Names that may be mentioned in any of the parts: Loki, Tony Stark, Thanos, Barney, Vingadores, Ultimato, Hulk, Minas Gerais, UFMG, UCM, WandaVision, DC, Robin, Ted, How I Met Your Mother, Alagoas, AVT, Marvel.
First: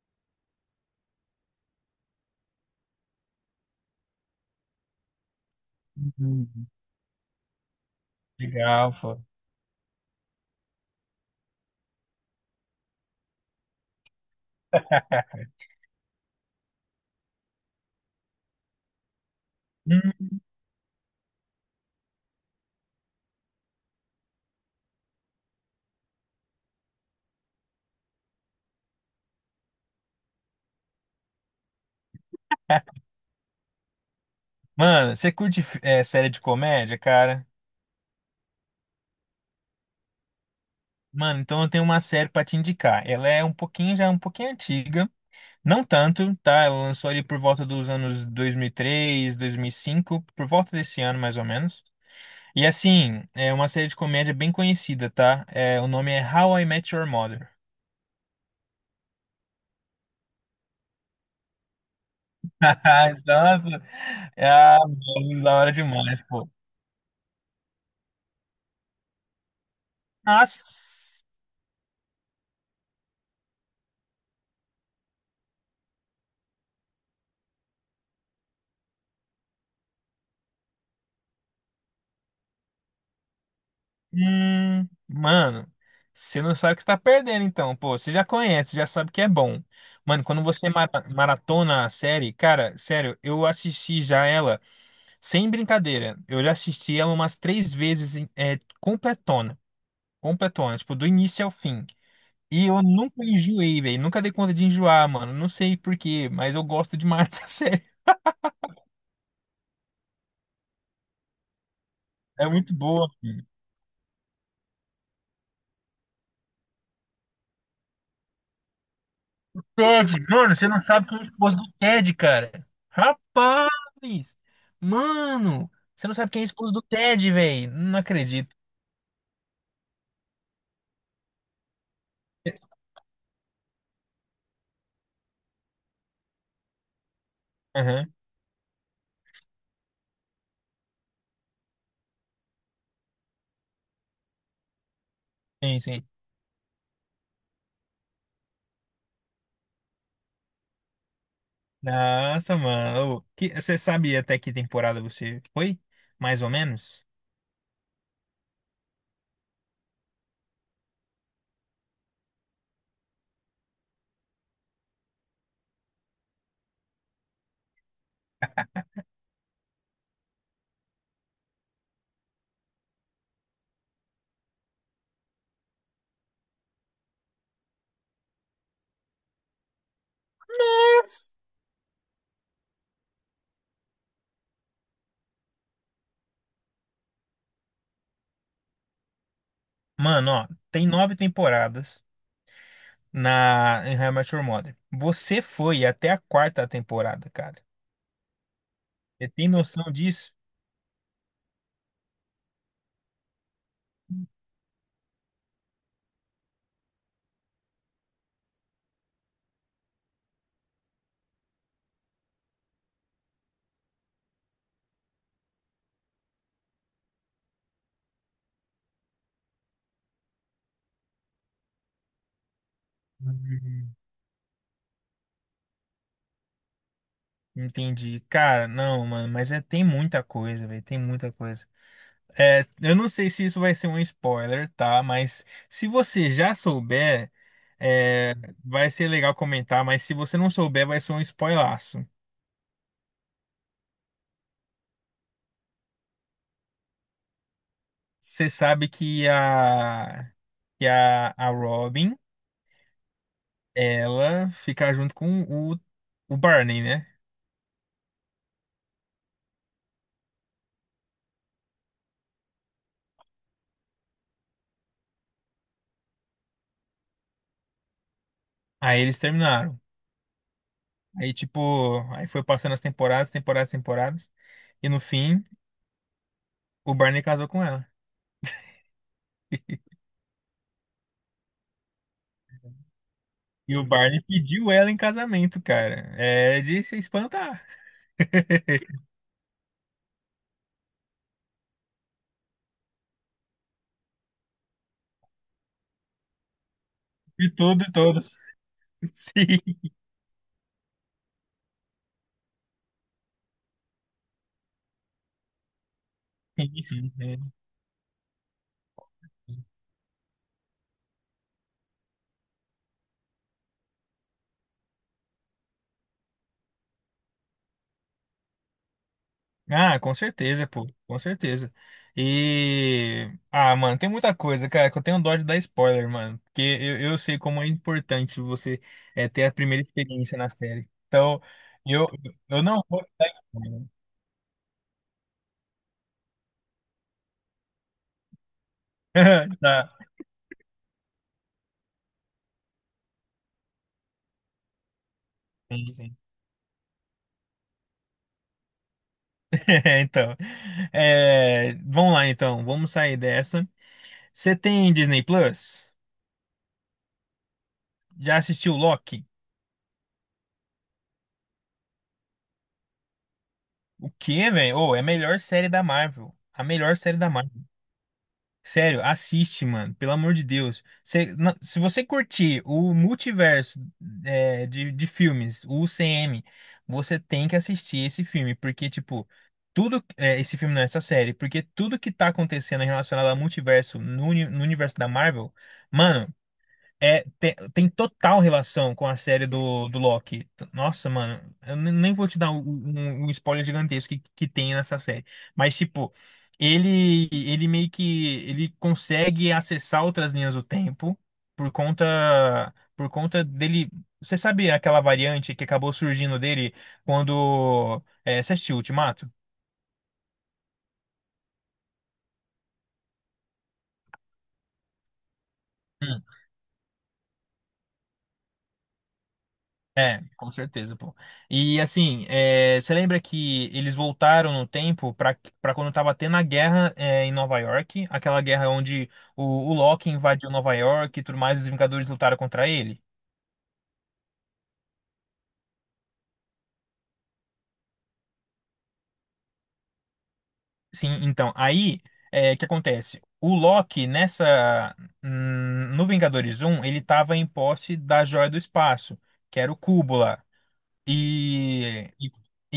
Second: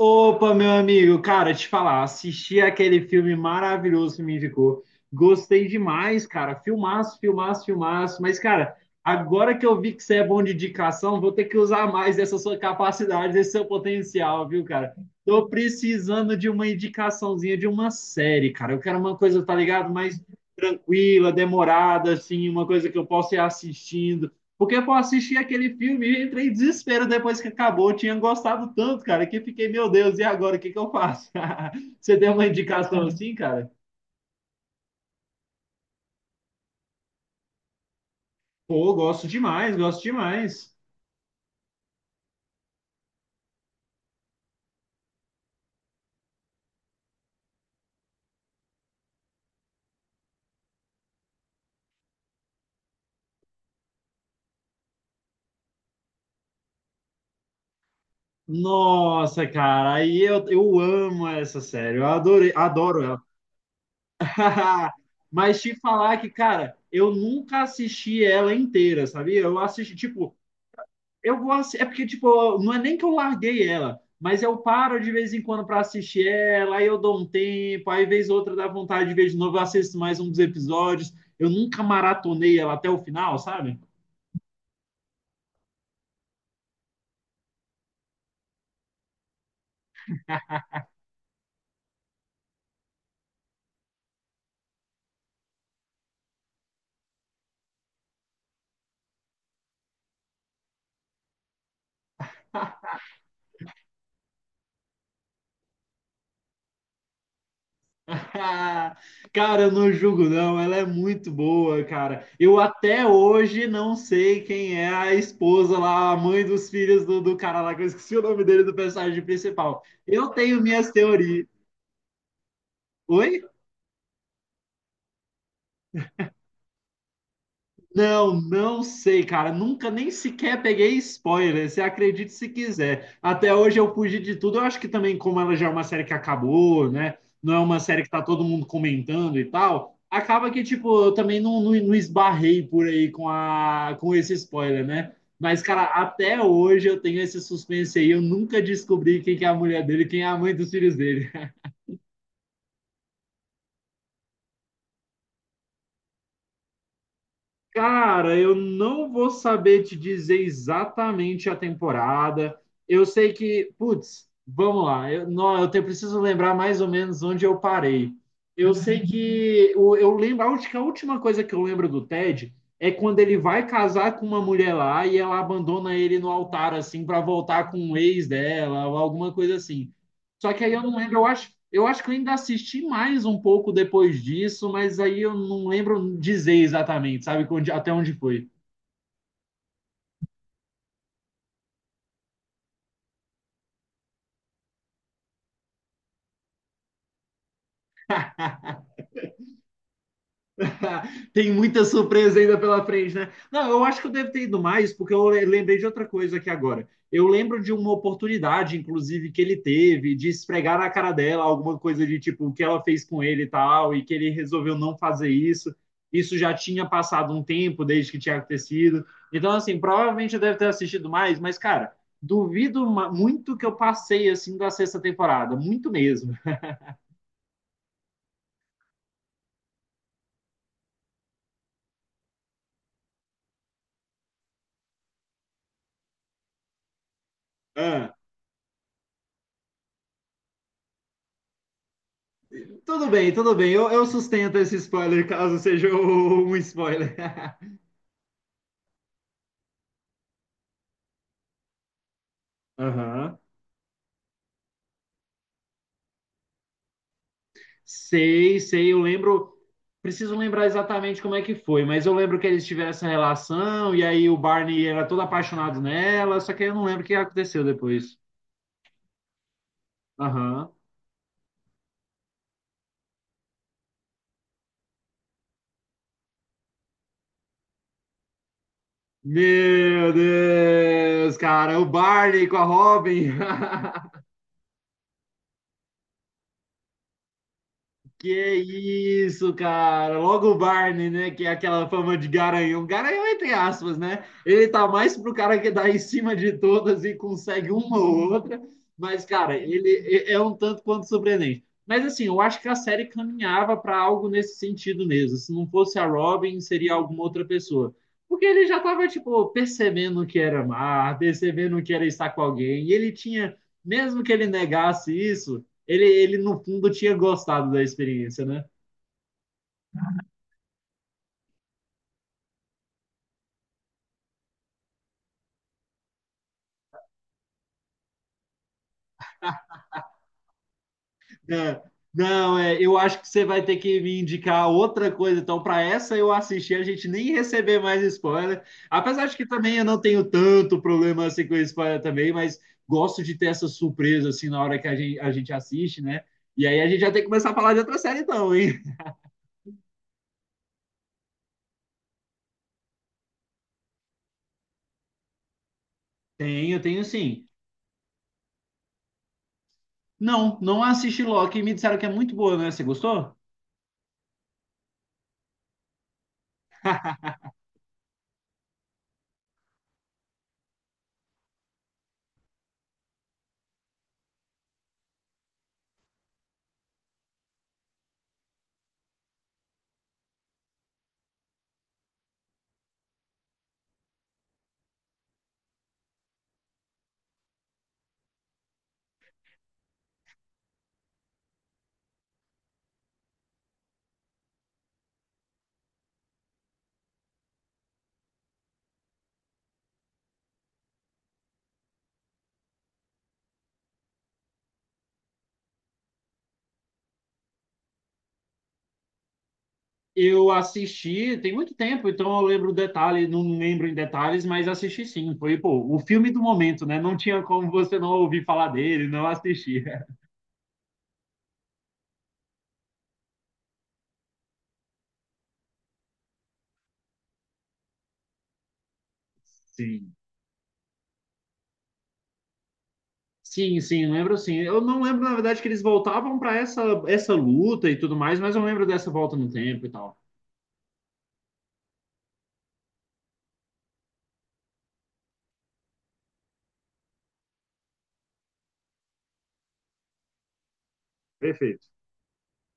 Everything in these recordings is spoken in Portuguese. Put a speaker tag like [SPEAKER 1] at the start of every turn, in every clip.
[SPEAKER 1] Opa, meu amigo, cara, te falar, assisti aquele filme maravilhoso que me indicou. Gostei demais, cara.
[SPEAKER 2] Hum.
[SPEAKER 1] Filmaço, filmaço, filmaço. Mas, cara,
[SPEAKER 2] Legal, pô.
[SPEAKER 1] agora que eu vi que você é bom de indicação, vou ter que usar mais dessa sua capacidade, desse seu potencial, viu, cara? Tô precisando de uma indicaçãozinha de uma série, cara. Eu quero uma coisa, tá ligado? Mais
[SPEAKER 2] Hum.
[SPEAKER 1] tranquila, demorada, assim, uma coisa que eu possa ir assistindo. Porque eu assisti aquele filme e entrei em desespero depois que acabou. Eu tinha gostado tanto, cara, que fiquei, meu Deus, e agora o que que eu faço? Você tem uma indicação assim, cara?
[SPEAKER 2] Mano, você curte série de comédia, cara?
[SPEAKER 1] Pô, gosto demais, gosto demais.
[SPEAKER 2] Mano, então eu tenho uma série pra te indicar. Ela é um pouquinho, já é um pouquinho antiga. Não tanto, tá? Ela lançou ali por volta dos anos dois mil e três, 2005, por volta desse ano mais ou menos. E assim, é uma série de comédia bem conhecida, tá? O nome é How I Met Your Mother.
[SPEAKER 1] Nossa, cara, aí eu amo essa série, eu adorei, adoro ela.
[SPEAKER 2] Nossa, é, ah, mano, da
[SPEAKER 1] Mas
[SPEAKER 2] hora
[SPEAKER 1] te falar
[SPEAKER 2] demais,
[SPEAKER 1] que,
[SPEAKER 2] pô.
[SPEAKER 1] cara, eu nunca assisti ela inteira, sabia? Eu assisti, tipo,
[SPEAKER 2] Nossa.
[SPEAKER 1] É porque, tipo, não é nem que eu larguei ela, mas eu paro de vez em quando para assistir ela, aí eu dou um tempo, aí vez ou outra dá vontade de ver de novo, eu assisto mais um dos episódios. Eu nunca maratonei ela até o final, sabe?
[SPEAKER 2] Mano, você não sabe o que está perdendo, então. Pô, você já conhece, já sabe que é bom. Mano, quando você maratona a série, cara, sério, eu assisti já ela sem brincadeira. Eu já assisti ela umas três vezes, completona. Completona, tipo, do início ao fim. E eu nunca enjoei, velho. Nunca dei conta de enjoar, mano. Não sei por quê, mas eu gosto demais dessa série.
[SPEAKER 1] Cara, eu não julgo, não. Ela é muito boa, cara.
[SPEAKER 2] É
[SPEAKER 1] Eu
[SPEAKER 2] muito
[SPEAKER 1] até
[SPEAKER 2] boa.
[SPEAKER 1] hoje não sei quem é a esposa lá, a mãe dos filhos do cara lá, que eu esqueci o nome dele do personagem principal.
[SPEAKER 2] Ted,
[SPEAKER 1] Eu
[SPEAKER 2] mano,
[SPEAKER 1] tenho
[SPEAKER 2] você não
[SPEAKER 1] minhas
[SPEAKER 2] sabe quem é o
[SPEAKER 1] teorias.
[SPEAKER 2] esposo do Ted, cara.
[SPEAKER 1] Oi?
[SPEAKER 2] Rapaz! Mano, você não sabe quem é o esposo do Ted, velho. Não
[SPEAKER 1] Não,
[SPEAKER 2] acredito.
[SPEAKER 1] não sei, cara. Nunca nem sequer peguei spoiler. Você acredite se quiser. Até hoje eu fugi de tudo. Eu acho que também, como ela já é uma série que acabou, né? Não é uma série que
[SPEAKER 2] Aham,
[SPEAKER 1] tá todo mundo comentando e tal. Acaba que, tipo, eu também não esbarrei por aí com, a, com esse spoiler, né? Mas,
[SPEAKER 2] sim,
[SPEAKER 1] cara,
[SPEAKER 2] sim.
[SPEAKER 1] até hoje eu tenho esse suspense aí. Eu nunca descobri quem que é a mulher dele, quem é a mãe dos filhos dele.
[SPEAKER 2] Nossa, mano. Você sabe até que temporada você foi? Mais ou menos?
[SPEAKER 1] Cara, eu não vou saber te dizer exatamente a temporada. Eu sei que, putz, vamos lá. Eu, não, preciso lembrar mais ou menos onde eu parei. Eu sei que lembro, a última coisa que eu lembro do Ted é quando ele vai casar com uma mulher lá e ela abandona ele no altar assim para voltar com o ex dela ou alguma coisa assim. Só que aí eu não lembro, eu
[SPEAKER 2] Nossa!
[SPEAKER 1] acho eu acho que eu ainda assisti mais um pouco depois disso, mas aí eu não lembro dizer exatamente, sabe, até onde foi.
[SPEAKER 2] Mano, ó, tem 9 temporadas na em How I Met Your Mother. Você foi até a 4ª temporada, cara. Você tem noção disso?
[SPEAKER 1] Tem muita surpresa ainda pela frente, né? Não, eu acho que eu devo ter ido mais, porque eu lembrei de outra coisa aqui agora. Eu lembro de uma oportunidade, inclusive, que ele teve de esfregar na cara dela alguma coisa de tipo o que ela fez com ele e tal, e que ele resolveu não fazer isso. Isso já tinha passado um tempo desde que tinha acontecido. Então, assim, provavelmente eu devo ter assistido mais, mas, cara, duvido muito que eu passei assim da sexta temporada, muito mesmo.
[SPEAKER 2] Entendi. Cara, não, mano, mas é, tem muita coisa, velho, tem muita coisa. É, eu não sei se isso vai ser um spoiler, tá? Mas se você já souber,
[SPEAKER 1] Ah.
[SPEAKER 2] é, vai ser legal comentar, mas se você não souber, vai ser um spoilaço.
[SPEAKER 1] Tudo bem, tudo bem. Eu sustento esse spoiler, caso seja um spoiler.
[SPEAKER 2] Você sabe que que a Robin,
[SPEAKER 1] Aham.
[SPEAKER 2] ela fica junto com o, o Barney, né?
[SPEAKER 1] Sei, sei, eu lembro. Preciso lembrar exatamente como é que foi, mas eu lembro que eles tiveram essa relação e aí o Barney era todo apaixonado nela, só que eu não lembro o que aconteceu depois.
[SPEAKER 2] Aí eles terminaram.
[SPEAKER 1] Aham.
[SPEAKER 2] Aí, tipo, aí foi passando as temporadas, e no fim, o Barney casou com ela.
[SPEAKER 1] Meu Deus, cara, o Barney com a Robin.
[SPEAKER 2] E o Barney pediu ela em casamento, cara. É de se espantar.
[SPEAKER 1] Que isso, cara. Logo o Barney, né? Que é aquela fama de garanhão. Garanhão, entre aspas, né? Ele tá mais pro cara que dá em cima de todas e
[SPEAKER 2] De
[SPEAKER 1] consegue
[SPEAKER 2] tudo e
[SPEAKER 1] uma ou
[SPEAKER 2] todos.
[SPEAKER 1] outra. Mas, cara,
[SPEAKER 2] Sim.
[SPEAKER 1] ele é um tanto quanto surpreendente. Mas, assim, eu acho que a série caminhava para algo nesse sentido mesmo. Se não fosse a Robin, seria
[SPEAKER 2] Enfim,
[SPEAKER 1] alguma
[SPEAKER 2] é.
[SPEAKER 1] outra pessoa. Porque ele já tava, tipo, percebendo que era amar, percebendo que era estar com alguém. E ele tinha, mesmo que ele negasse isso no fundo, tinha gostado da experiência, né?
[SPEAKER 2] Ah, com certeza, pô. Com certeza. E. Ah, mano, tem muita coisa, cara, que eu tenho dó de dar spoiler, mano. Porque eu sei como é importante você ter a primeira experiência na série. Então,
[SPEAKER 1] É,
[SPEAKER 2] eu,
[SPEAKER 1] não,
[SPEAKER 2] eu
[SPEAKER 1] é,
[SPEAKER 2] não
[SPEAKER 1] eu
[SPEAKER 2] vou te
[SPEAKER 1] acho que
[SPEAKER 2] dar
[SPEAKER 1] você vai ter
[SPEAKER 2] spoiler.
[SPEAKER 1] que me indicar outra coisa. Então, para essa eu assistir, a gente nem receber mais spoiler. Apesar de que também eu
[SPEAKER 2] Tá.
[SPEAKER 1] não tenho tanto problema assim com spoiler também, mas gosto de ter essa surpresa assim na hora que a gente
[SPEAKER 2] Sim,
[SPEAKER 1] assiste,
[SPEAKER 2] sim.
[SPEAKER 1] né? E aí a gente já tem que começar a falar de outra série, então, hein?
[SPEAKER 2] Então, é, vamos lá então, vamos sair dessa. Você tem Disney Plus?
[SPEAKER 1] Tenho, tenho sim.
[SPEAKER 2] Já assistiu Loki?
[SPEAKER 1] Não, não assisti Loki e me disseram que é muito boa, né? Você gostou?
[SPEAKER 2] O quê, velho? Ô, é a melhor série da Marvel. A melhor série da Marvel. Sério, assiste, mano. Pelo amor de Deus. Se você curtir o multiverso de filmes, o UCM, você tem que assistir esse filme. Porque, tipo, tudo. É, esse filme não é essa série. Porque tudo que tá acontecendo relacionado ao multiverso no universo da Marvel, mano. É, tem total relação com a série do Loki. Nossa, mano, nem vou te dar um, um spoiler gigantesco que tem nessa série. Mas, tipo, ele meio que ele consegue acessar outras linhas do tempo por conta dele. Você sabe aquela variante que acabou surgindo dele quando. É, você assistiu Ultimato?
[SPEAKER 1] Eu assisti tem muito tempo, então eu lembro detalhes, não lembro em detalhes, mas assisti sim. Foi, pô, o filme do momento, né? Não tinha como você não ouvir falar dele, não assistir.
[SPEAKER 2] É, com certeza, pô. E assim, é, você lembra que eles voltaram no tempo pra para quando tava tendo a guerra é, em Nova York, aquela guerra onde o, o Loki
[SPEAKER 1] Sim.
[SPEAKER 2] invadiu Nova York e tudo mais, os Vingadores lutaram contra ele?
[SPEAKER 1] Sim, sim, lembro sim. Eu não lembro, na verdade, que eles voltavam para essa luta e tudo mais, mas eu lembro dessa volta no tempo e tal.
[SPEAKER 2] Sim, então, aí é, o que acontece? O Loki nessa no Vingadores um ele tava em posse da Joia do Espaço, que era o cubo lá.
[SPEAKER 1] Perfeito.
[SPEAKER 2] E, e,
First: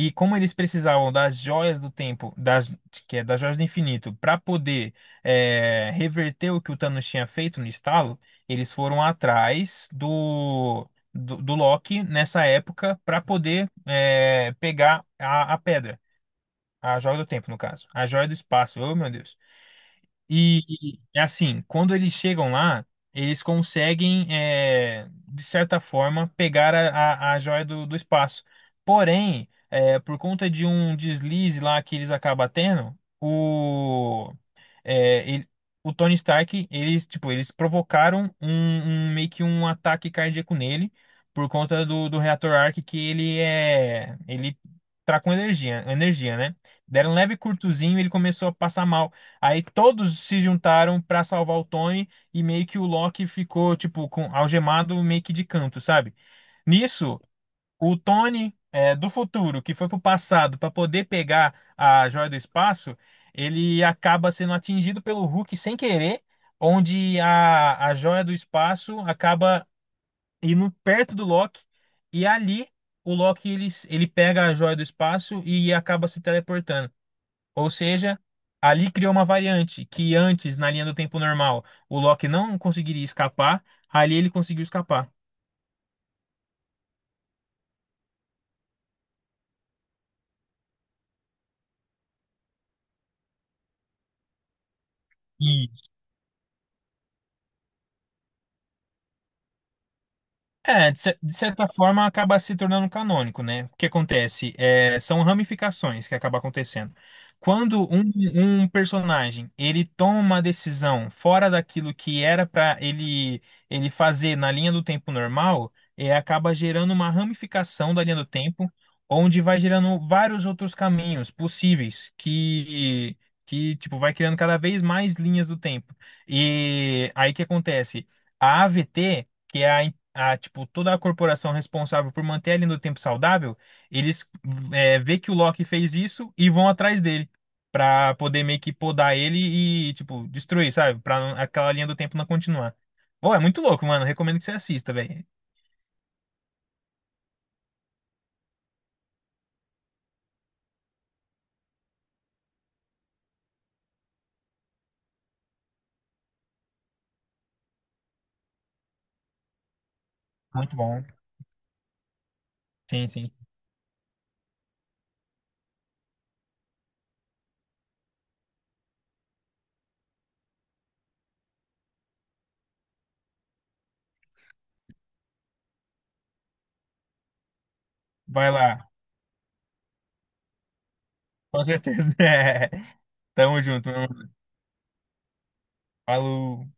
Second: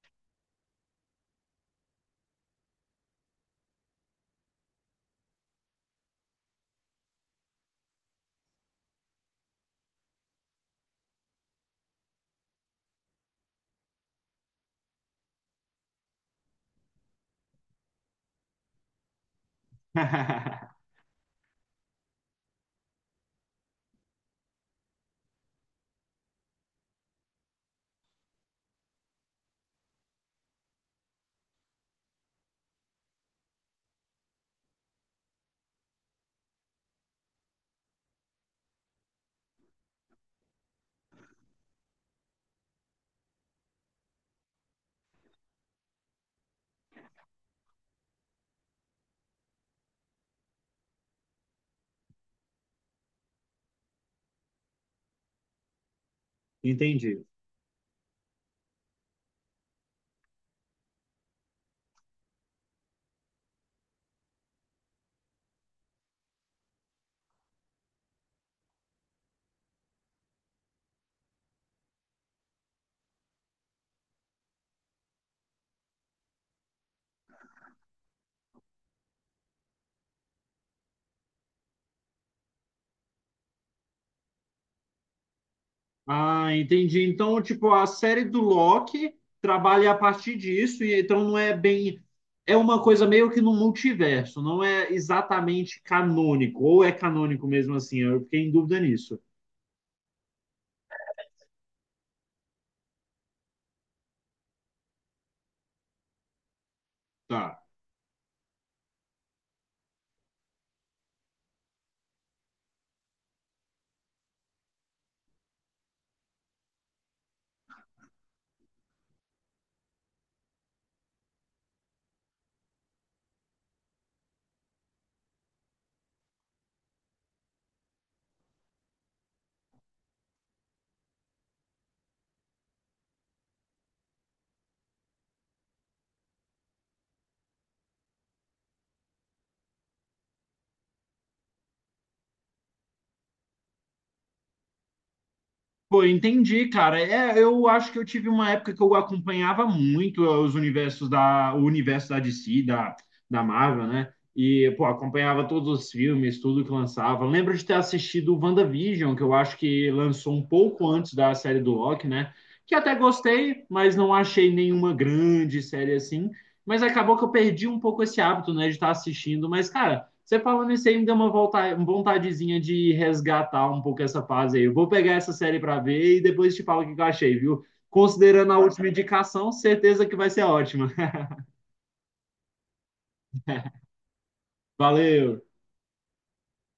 [SPEAKER 2] e como eles precisavam das joias do tempo, das, que é das joias do infinito, para poder é, reverter o que o Thanos tinha feito no estalo, eles foram atrás do Loki nessa época para poder é, pegar a pedra, a joia do tempo, no caso, a joia do espaço. Oh, meu Deus. E é assim, quando eles chegam lá, eles conseguem, é, de certa forma, pegar a joia do espaço. Porém, é, por conta de um deslize lá que eles acabam tendo, é, ele- o Tony Stark, eles, tipo, eles provocaram um, um- meio que um ataque cardíaco nele por conta do reator Arc que ele é, ele tá com energia, né? Deram um leve curtozinho, e ele começou a passar mal. Aí todos se juntaram pra salvar o Tony e meio que o Loki ficou tipo com algemado meio que de canto, sabe? Nisso
[SPEAKER 1] Entendi.
[SPEAKER 2] o Tony é, do futuro, que foi pro passado para poder pegar a joia do espaço, ele acaba sendo atingido pelo Hulk sem querer, onde a joia do espaço acaba indo perto do Loki, e ali o Loki ele pega a joia do espaço e acaba se teleportando. Ou seja, ali criou uma variante que antes, na linha do tempo normal, o Loki não conseguiria escapar, ali ele conseguiu escapar.
[SPEAKER 1] Ah, entendi. Então, tipo, a série do Loki trabalha a partir disso, e então não é bem. É uma coisa meio que no multiverso, não é exatamente canônico, ou é canônico mesmo assim, eu fiquei em dúvida nisso.
[SPEAKER 2] É, de certa forma acaba se tornando canônico, né? O que acontece? É, são ramificações que acabam acontecendo.
[SPEAKER 1] Tá.
[SPEAKER 2] Quando um personagem ele toma uma decisão fora daquilo que era para ele fazer na linha do tempo normal, é, acaba gerando uma ramificação da linha do tempo, onde vai gerando vários outros caminhos possíveis que tipo vai criando cada vez mais linhas do tempo. E aí o que acontece? A AVT que é a, tipo, toda a corporação responsável por manter ele no tempo saudável, eles é, vê que o Loki fez isso e vão atrás dele pra poder meio que podar ele e, tipo, destruir, sabe? Pra não- aquela linha do tempo não continuar. Pô, é muito louco, mano. Recomendo que você assista, velho.
[SPEAKER 1] Pô, entendi, cara. É, eu acho que eu tive uma época que eu acompanhava muito os universos o universo da DC, da Marvel, né? E, pô, acompanhava todos os filmes, tudo que lançava. Lembro de ter assistido o WandaVision, que eu acho que lançou um
[SPEAKER 2] Muito
[SPEAKER 1] pouco
[SPEAKER 2] bom.
[SPEAKER 1] antes da série do Loki, né? Que até
[SPEAKER 2] Sim, sim.
[SPEAKER 1] gostei, mas não achei nenhuma grande série assim. Mas acabou que eu perdi um pouco esse hábito, né, de estar assistindo. Mas, cara. Você falando isso aí me deu uma vontadezinha de resgatar um pouco essa fase aí. Eu vou pegar essa série para ver e depois te falo o que eu achei, viu?
[SPEAKER 2] Vai
[SPEAKER 1] Considerando a última
[SPEAKER 2] lá,
[SPEAKER 1] indicação, certeza que vai ser ótima.
[SPEAKER 2] com certeza. É. Tamo junto, meu irmão.
[SPEAKER 1] Valeu!
[SPEAKER 2] Falou.